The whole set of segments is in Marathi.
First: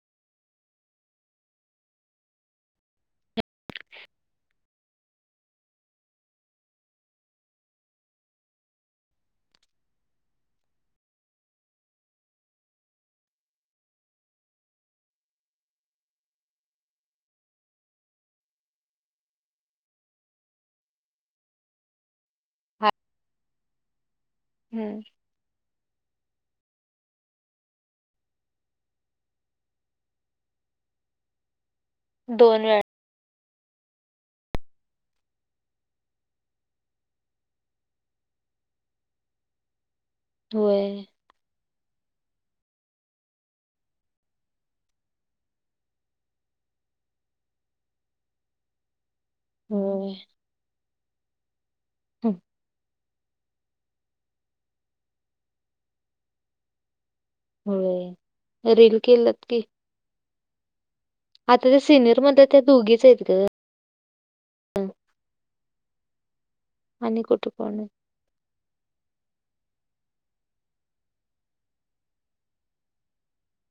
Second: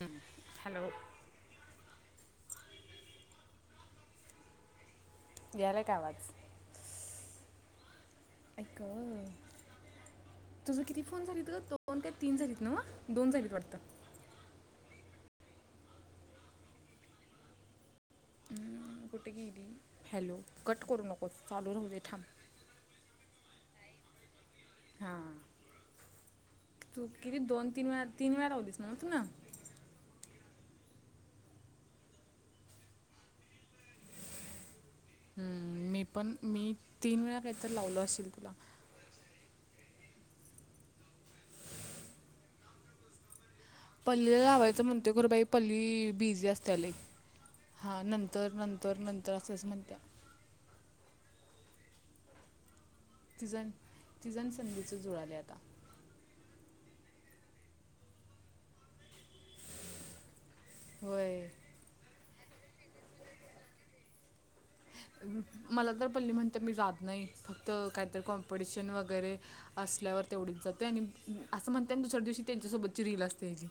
हम्म हॅलो. यायलाय काय आवाज? आई गं. तुझं किती फोन झालीत ग दोन काय तीन झालीत नव्हं दोन झालीत वाटतं. कुठं गेली हि हॅलो कट करू नको चालू राहू दे थांब. हा. हम्म हा तू किती दोन तीन वेळा तीन वेळा लावलीस नव्हं तूनं. दोन वेळा. हम्म मी पण मी तीन वेळा काहीतरी लावलो अशील तुला. व्हयं. पल्लीला लावायचं म्हणतोय खरं बाई पल्ली बिझी असतीया लई हा नंतर नंत तर नंतर असंच म्हणतीया. होय हम्म. तीझ आण तीझ आण संधीचं जुळायलयं आता. व्हयं रिल केल्यात की. व्हयं. ते सिनियर मध्ये त्या दोघीचं आहेत गं. अ मला तर पल्ली म्हणतीया मी जात आणि नाही कुठे फक्त कोण काहीतरी कॉम पिटिशन वगैरे असल्यावर तेवढीच जातोय आणि असं म्हणतीया आणि दुसऱ्या दिवशी त्यांच्यासोबतची रील असतीया हिजी.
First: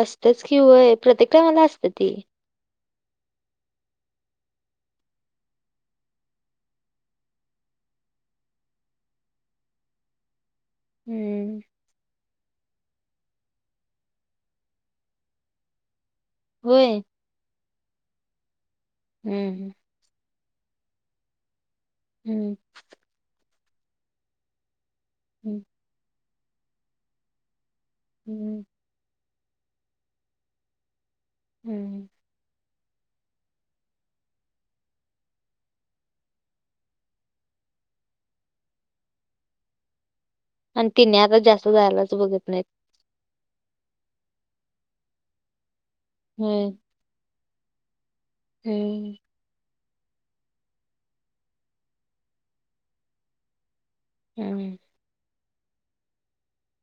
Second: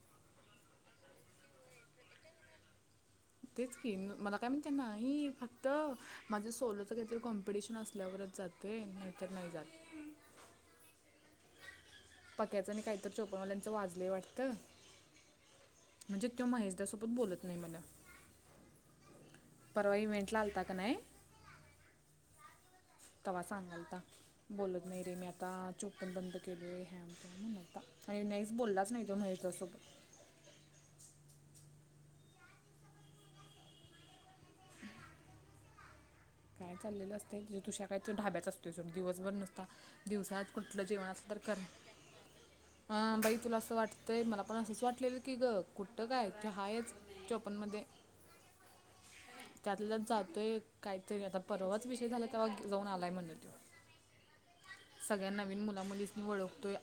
असतियाचं कि होय प्रत्येक टाईमाला असतिया ती. तेच की मला काय म्हणतिया नाही फक्त माझं सोलोचं काहीतरी कॉम्पिटिशन असल्यावरच जातं ते नाहीतर नाही जात. हम्म. पक्याचं आणि काही तर चोपनवाल्यांचं वाजलंय वाटतं. म्हणजे तो होय महेशदासोबत बोलत नाही म्हणं. हम्म. परवा इवेंटला आलाता की नाही हम्म. तवा सांगायलता बोलत नाही रे मी आता हम्म चोपण बंद केलोय. आणि काय म्हणायलता आणि नाहीच हम्म. बोललाच नाही तो महेशदासोबत. हम्म. काय चाललेलं असतयं तु तुष्या काय त्यो ढाब्याच असतोय सोडं दिवसभर नुसता दिवसात कुठलं आणि तेन्नी आता जास्त जायलाच बघत नाहीत. हा बाई तुला असं वाटतंय. मला पण असंच वाटलेलं की ग, कुठं काय होय [unintelligible] चोपनमध्ये हम्म. त्यातला जातोय काहीतरी आता परवाच विषय झाला, तेव्हा जाऊन आलाय मम्हणं तो. हम्म. सगळ्या नवीन मुला मुलींस्नी ओळखतोय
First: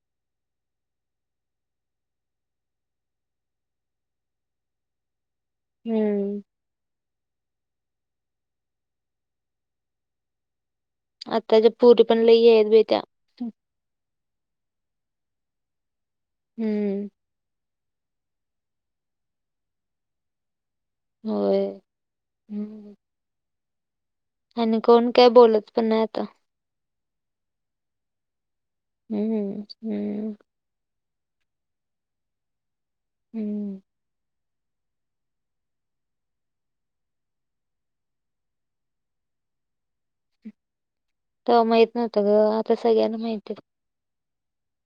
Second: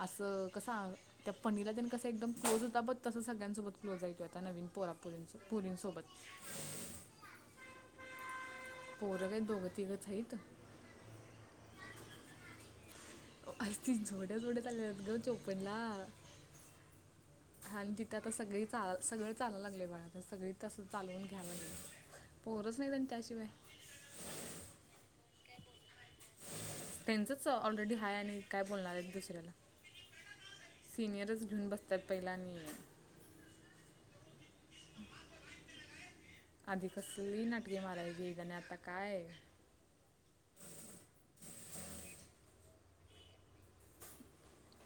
असं कसं आ त्या पणीला तेंन कस एकदम क्लोज होता बघ तस सगळ्यासोबत आहे को आता नवीन पोरात. पुरींच पोरींसोबत. हम्म. पोर काय दोग तिघचं हाईत. आताच्या पोरी पण लई ई आहेत बाई त्या. अगदी जोड्या जोड्या चालल्यात ग चोपनला. हम्म. हा आणि तिथे आता सगळी चाला सगळं चालायला लागलय बघा आता सगळी तसं चालवून घ्याय होय. लागल्यात. पोरच नाहीत हम्म आणि त्याशिवाय. आणि कोण काय बोलत पण नाही आता. त्यांचच ऑलरेडी हाय आणि काय बोलणार हाईत दुसऱ्यांला. हम्म हम्म. सिनियरचं घेऊन बसत्यात पहिला आणि हम्म. आधी कसली नाटकी मारायची [unintelligible] आता काय? [inaudible] तवा माहित नव्हतं ग, आता सगळ्यांना माहिती हाय.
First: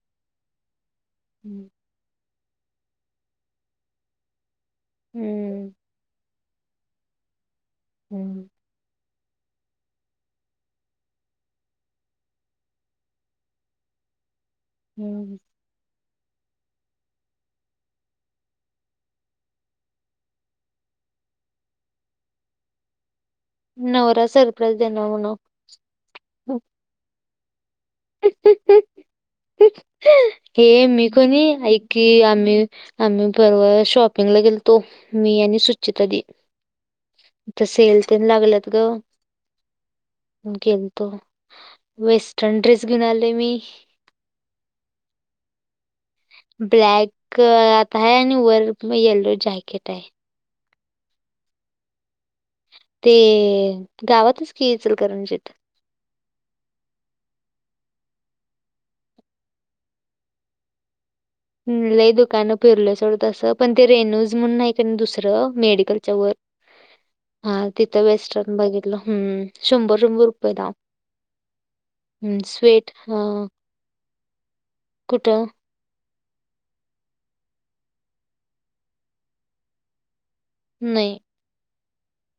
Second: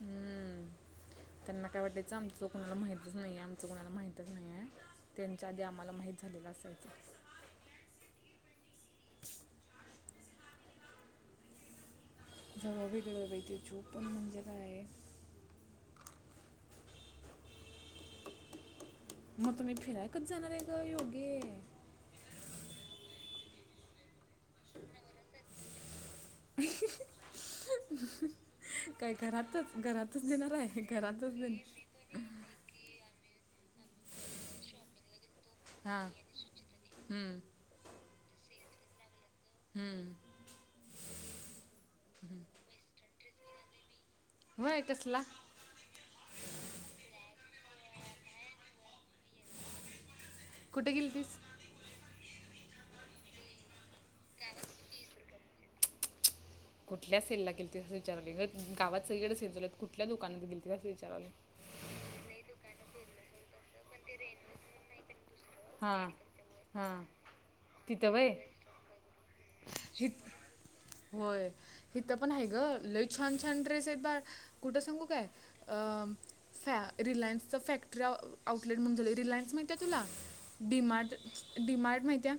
हम्म, त्यांना हम्म काय वाटायचं आमचं कोणाला माहितच नाही आहे, आमचं कोणाला माहितच नाही आहे. त्यांच्या आधी हम्म आम्हाला माहित झालेलं असायचं. हम्म. जाऊया वेगळं बाई. ते जोग पण म्हणजे काय हम्म. मग तुम्ही फिराय कधी जाणार हाय ग योगे? नवरा सरप्राज देणार [unintelligible] काय घरातच घरात तच नेणार हाय, हे मी घरातच कोणी ने ऐक की आम्ही आम्ही परवा शॉपिंगला गेलतो. मी आणि हा सुचिता दि, हम्म इथं सेल तेन लागल्यात ग. हम्म. गेलतो, वेस्टर्न ड्रेस घेऊन आले मी. होय कसला? ब्लॅक आत हाय आणि वर यल्लो जॅकेट हाय. कुठे गेलतीस? ते गावातच की इचलकरंजीत. कुठल्या सेलला गेलतीस असं विचारायलोय गं. गावात सगळीकडे सेल चालू आहेत, कुठल्या दुकानात गेलतीस असं विचारायलोय. हम्म लय दुकानं फिरलो सोडं तसं, पण ते रेणुज म्हणून हाय का नाही दुसरं हां मेडिकलच्या वर, हां हा तिथं वेस्टर्न बघितलं हम्म. शंभर हित शंभर रुपयला. होय हिथ पण हाय ग, लय हा छान छान ड्रेस आहेत बाई, कुठं सांगू काय? कुठं अ फॅ रिलायन्सच फॅक्टरी आउटलेट म्हणजे रिलायन्स माहिती हाय तुला? डीमार्ट नाही डीमार्ट माहिती आहे?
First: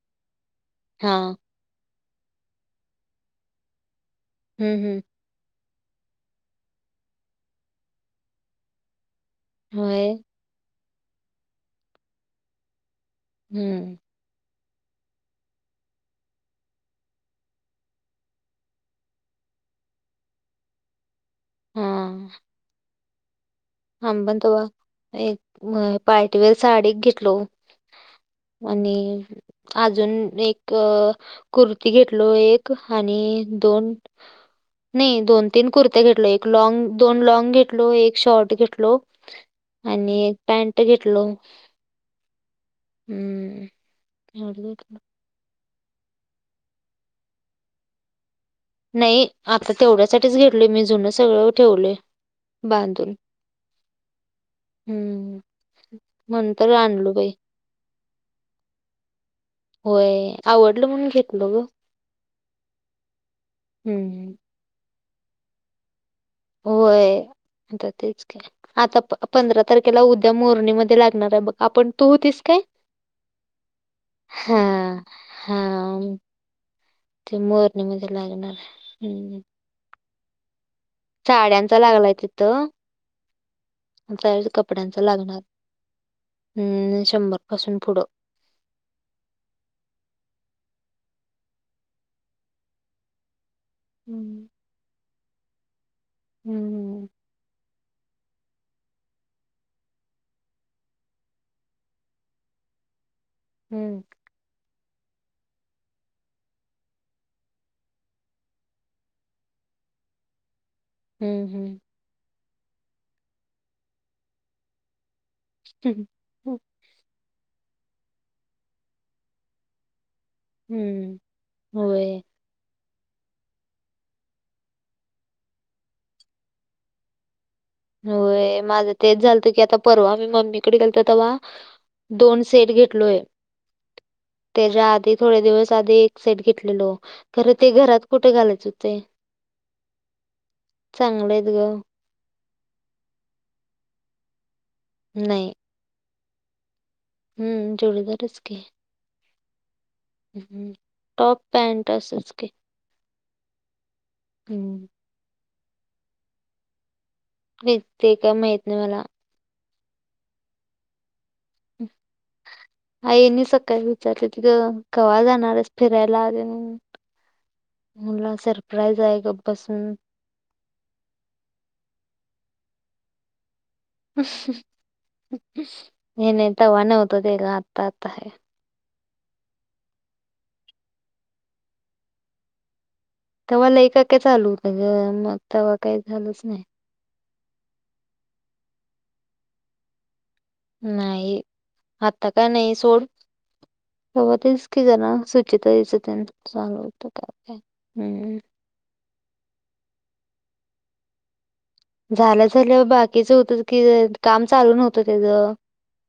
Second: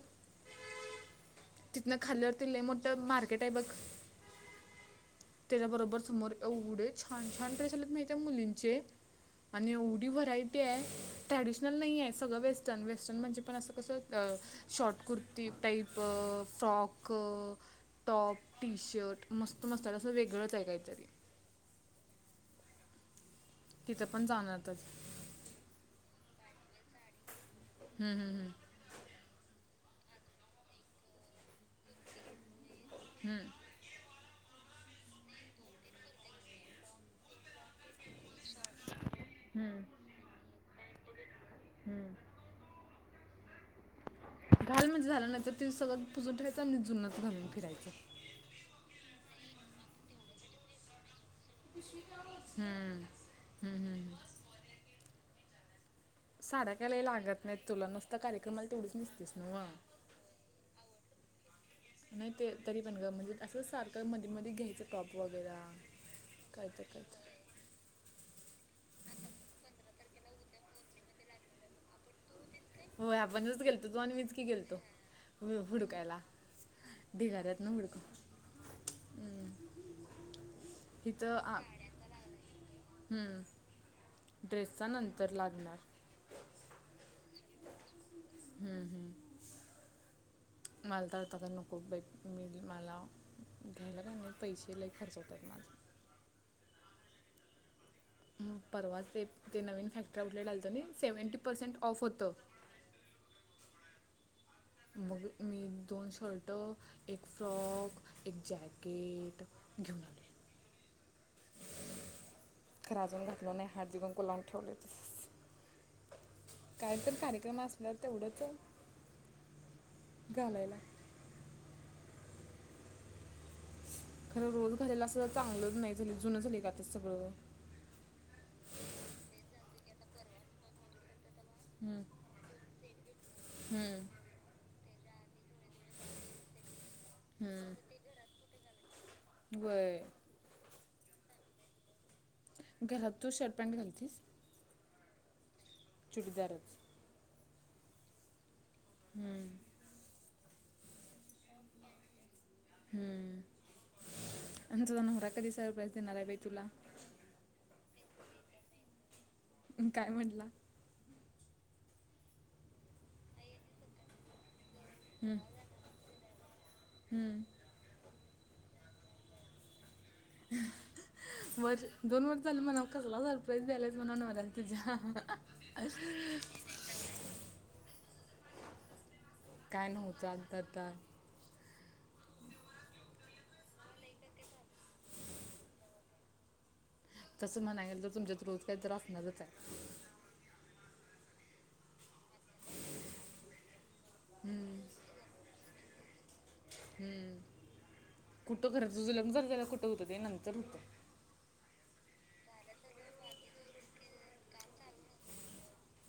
हा. तिथनं खाली आल्यावरती लय मोठं मार्केट आहे बघ हम्म हम्म. त्याच्या बरोबर समोर. एवढे छान छान ड्रेस आलेत माहित आहे मुलींचे आणि एवढी होय व्हरायटी आहे. ट्रॅडिशनल नाहीये सगळं वेस्टर्न. वेस्टर्न म्हणजे पण असं हम्म कसं अ शॉट कुर्ती टाईप अ फ्रॉक, टॉप, टी शर्ट मस्त मस्त आहे असं वेगळंच आहे काहीतरी. हम्म. तिथं आम्ही पण तेव्हा जाणारच एक म पार्टी वेअर साडी एक घेतलो. हम्म हम्म हम्म. आणि अजून एक कुर्ती घेतलो एक हम्म, आणि दोन नाही दोन तीन कुर्त्या घेतल एक लॉंग दोन लॉंग घेतलो एक शॉर्ट घेत लो हम्म, हम्म, आणि एक पॅन्ट घेतलो. हम्म. हम्म. एवढं घाल घेतलं म्हणजे झाला नाहीतर ते सगळं पुजून ठेवायचं आणि जुनाचं घालून फिरायचं. नाही आता तेवढ्यासाठीच घेतलोय मी जुन सगळं ठेवलय हम्म हं बांधून हं हम्म. हम्म. नंतर साड्या काय लई आणलो बाई लागत नाही तुला नुसता कार्यक्रमाला तेवढचं नेसतीस. व्हयं आवडलं म्हणून घेतलो गं. नाही ते तरी पण ग म्हणजे असं सारखं मधी हम्म मधी घ्यायचं टॉप वगैरा. व्हयं. आता तेच काय कि आता पंधरा तारखेला उद्या मोरणीमध्ये लागणार आहे बघ आपण तू होतीस काय होय आपणच गेलतो तु आणि मीचकी हा गेलतो हु हा हुडकायला. ते ढिगार्यातनं हुडकू मोरणीमध्ये लागणार आहे. हम्म. हिथं आ साड्यांचा लागलाय तिथं. हम्म. जायाचं ड्रेसचा कपड्यांच नंतर लागणार हम्म शंभर पासून पुढं. हम्म हम्म मला तर आता काय नकोत बाई मि मला घ्यायला काय नाई हम्म पैसे लय खर्च होत्यात माझं. हम्म हम्म. परवाच ते ते नवीन फॅक्टरी आऊट लेट आलतं नाई आणि सेव्हंटी पर्सेंट ऑफ होतं. हम्म. मग मी दोन शर्ट, एक फ्रॉक एक जॅकेट घेऊन आलोय. हम्म हम्म. खरं अजून घातलो नाही हळदी कुंकु लावून ठेवलोय तसचं. हं हं. काय तर कार्यक्रम असल्यावर तेवढचं हम्म होय. खरं रोज घालायला असं चांगलचं नाई झाल्यात जुनं झालयं गं आता सगळं. होय माझं तेच झालतं की आता परवा मी मम्मीकडं गेलतो तवा हम्म. दोन सेट घेतलोय. हम्म. त्याच्या आधी थोडे दिवस आधी एक सेट घेतलेलो खरं ते घरात कुठं घालायचं हुतयं. व्हयं. चांगल आहेत गं. घरात तू शर्ट पॅन्ट घालतीस? नाही. चुडिदारचं. हम्म चुडीदारचं की. हम्म. टॉप, पॅन्ट असच की. हम्म, आणि हं. तुझा नवरा कधी सरप्राइज देणार आहे बाई तुला? ते काय माहीत नाही मला. काय म्हंटला? आईंनी सकाळी विचारलं तर कवा हम्म, जाणार हाईस? फिरायला आले नाहीत. हम्म. मला सरप्राईज आहे गप बसून हं हं हं वर दोन वर्ष झालं म्हणाव कसला सरप्राईज द्यायलियास. म्हणावं नवर्याला तुझ्या हं हं हं. नाई गं आत्ता आता आहे. काय नव्हतं आत्ता आत्ता. तवा लई काय काय चालू होतं मग तेव्हा काही झालंच नाही. तसं म्हणाय गेलं तर तुमच्यात रोज काय तर असणारचंयं. नाही आता काय नाही सोड. हो तेच की जरा सुचिताताईच तेन [unintelligible] होत काय काय हं. तो खरं तुझ लग्न झालं त्यावेळेला कुठं होतं ते नंतर होतं. झालं झाल्या बाकीच हुतच की ते काम चालू नव्हतं तेज.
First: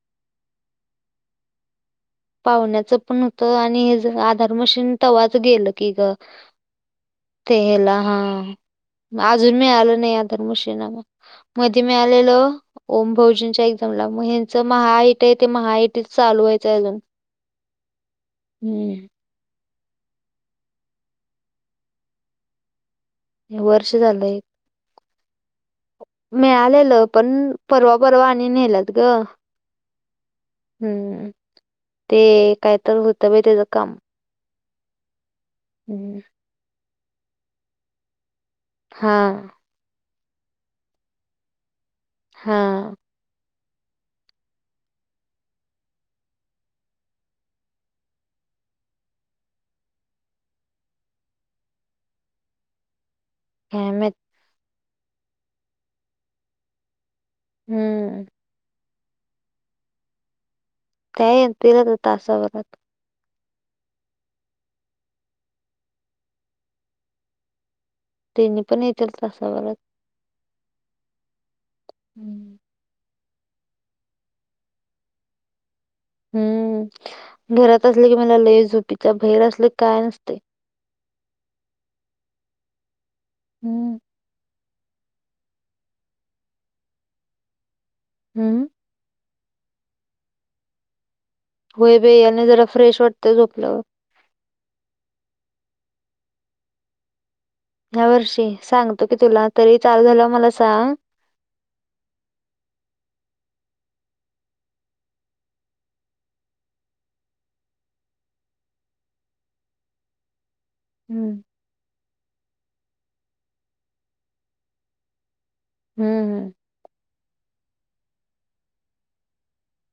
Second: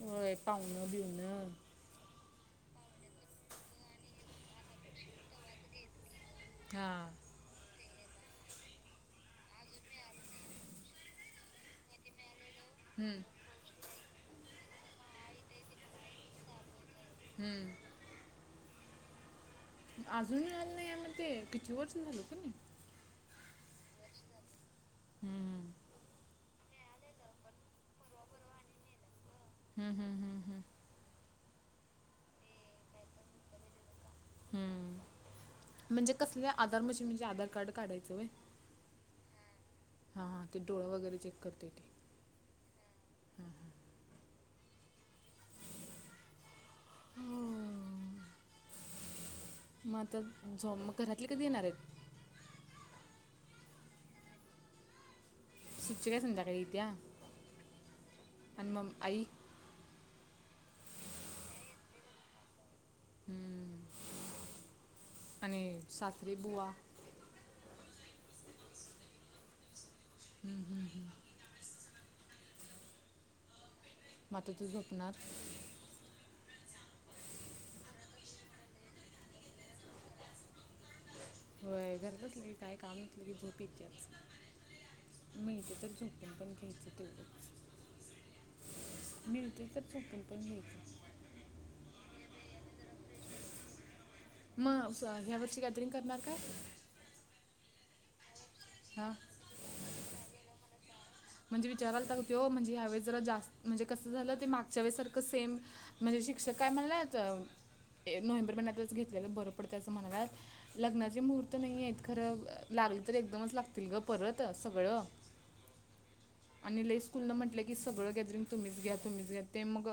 होय पावण बिवन पाहुण्याचं पण होतं आणि हेज आत [unintelligible] तवाच गेलं की ग, हां ते हेला हा. आजुन मिळालं नाही आदर मशीन आम्हाला मधी मिळालेलं ओम हम्म, बहुजनच्या एक्झामला, मग ह्यांचं महाआयटी आहे ते महाआयटीच चालू व्हायचं आहे अजून. हम्म. हम्म. आजुन मिळालं नाही [unintelligible] किती वर्ष झालं की नाही. वर्ष झालं एक. हम्म. मिळालेलं पण परवा परवा आणि नेल्यात गं. हम्म, हम्म, हम्म, हम्म. हम्म, ते काय तर होतं बाई त्याज काम. हम्म म्हणजे हम्म कसले आधार मशीन म्हणजे आधार कार्ड काढायचं व्हय? हा. हा हा. ते डोळ वगैरे चेक करतंय ते. हा. हम्म. मग आता झ मग घरातली कधी येणार आहेत? काय माहित. [unintelligible] काय संध्याकाळी येत्या. हम्म. आणि मग आई काय येतील आता तासाभरात. हम्म आणि सासरेबुवा तेनी पण येतील तासाभरात. हम्म, हम्म, हम्म. हम्म. मग आता तु झोपणार? हम्म, घरात असले की मला लय झोप येत्या भैर असलं की काय नसतंय. होय घरात असलं की काय काम नसल की झोप हम्म येत्याच. मिळत्या तर झोपून पण घ्यायच तेवढंच. हम्म. मिळतंय तर चुकून पण मिळतंय. होय बाई आणि जरा फ्रेश वाटतंय झोपल्यावर. मा उस या वर्षी गॅदरिंग करणार काय? ह्या वर्षी सांगतो हां की तुला तरी चालू झालं मला सांग म्हणजे विचाराला तग तो म्हणजे ह्यावेेस जरा जास्त म्हणजे कसं झालं ते मागच्या वेळेसारखं सेम म्हणजे शिक्षक काय म्हणलात नोव्हेंबर महिन्यातच घेतलेलं बरं पडत असं म्हणाल्यात लग्नाचे हम्म मुहूर्त नाही आहेत खरं लागली तर एकदमच लागतील ग परत सगळं. हम्म, हम्म. आणि लई स्कूलन म्हटलं की सगळं गॅदरिंग तुम्हीच घ्या, तुम्हीच घ्या. ते मग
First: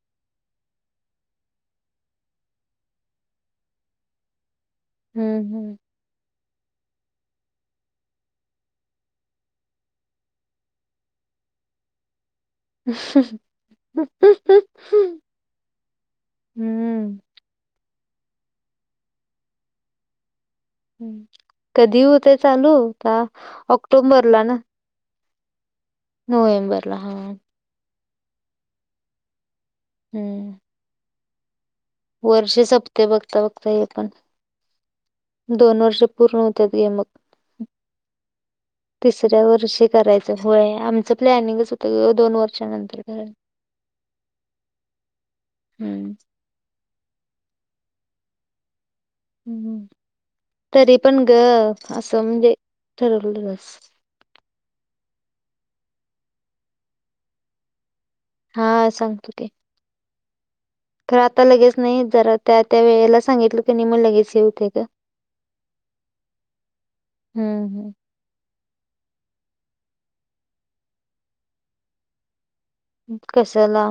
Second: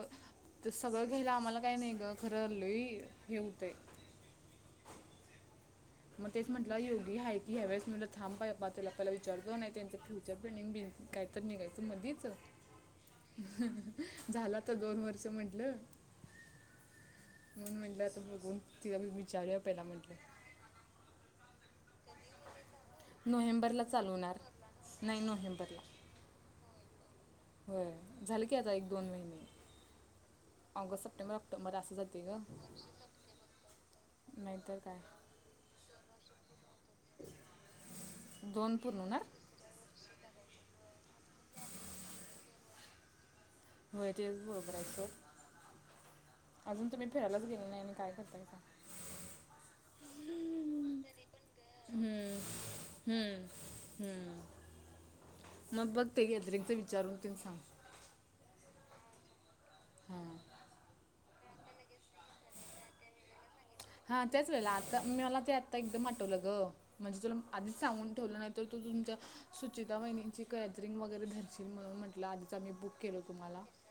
तर सगळं घ्यायला आम्हाला काही नाही ग, खरं लई हे हुतय हम्म हम्म मग तेच म्हटलंय योगी आहे की ह्यावेळेस म्हणलं थांब पा त्याला आपहिला विचारत नाही त्यांच फ्युचर प्लनिंग बि काय तर निघायचं मधीच हम्म झालं आता दोन वर्ष म्हटलं हम्म. म्हणून म्हटलं आता बघून तिला विचारूया पहिला म्हटलं कधी होत चालू ता नोव्हेंबरला चालू होणार ऑक्टोबरला ना नाही नोवहेंबरला नोव्हेंबरला हा होय झालं की आता एक दोन महिने हम्म ऑगस्ट सप्टेंबर ऑटोबर अस झालं वर्षे सपते बघता बघता हे पण नाहीतर काय दोन वर्ष पूर्ण होत्या गे मग दोनपू तिसऱ्या वर्षी कराय होय आमचं प्लॅनिंगच होतं दोन वर्षानंतर हो तेच बरोबर हाय सोड हम्म. अजून तुम्ही फिरायलाच गेल नाही आणि काय करताय हम्म तरी पण ग असं हम्म, म्हणजे हम्म, ठरवलंस हम्म मग बघ ते गॅदरिंगच विचारून ते सांग हा सांगतो ते हा तर आता लगेच नाही जरा त्या त्या वेळेला सांगितल हा त्याच वेळेला आता मी मला ते आत्ता एकदम आठवलं ग म्हणजे तुला हम्म आधीच हम्म. सांगून ठेवला नाही तर तो तुमच्या सुचिता वहिनींची गॅदरिंग वगैरे धरशील म्हणून म्हटलं आधीच आम्ही बुक केलं तुम्हाला कशाला?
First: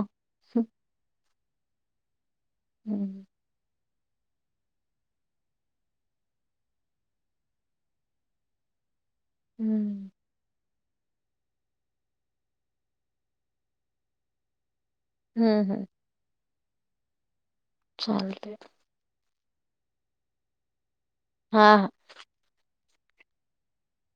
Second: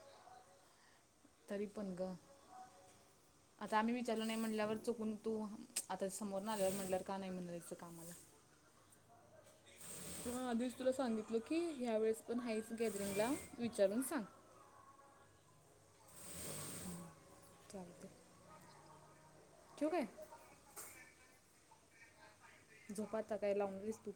हम्म तरी पण ग हम्म आता आम्ही विचारलं नाही म्हटल्यावर चुकून तू आता समोर न आल्यावर म्हटल्यावर का नाही म्हणलं याचं कामाला [inaudible] हम्म त्यामुळं आधीच तुला सांगितलं की ह्या वेळेस पण हाईच गॅदरिंगला विचारून सांग हम्म हम्म चालते चालतय ठेवू काय हा हा झोपा आता काय लावणारीस तू?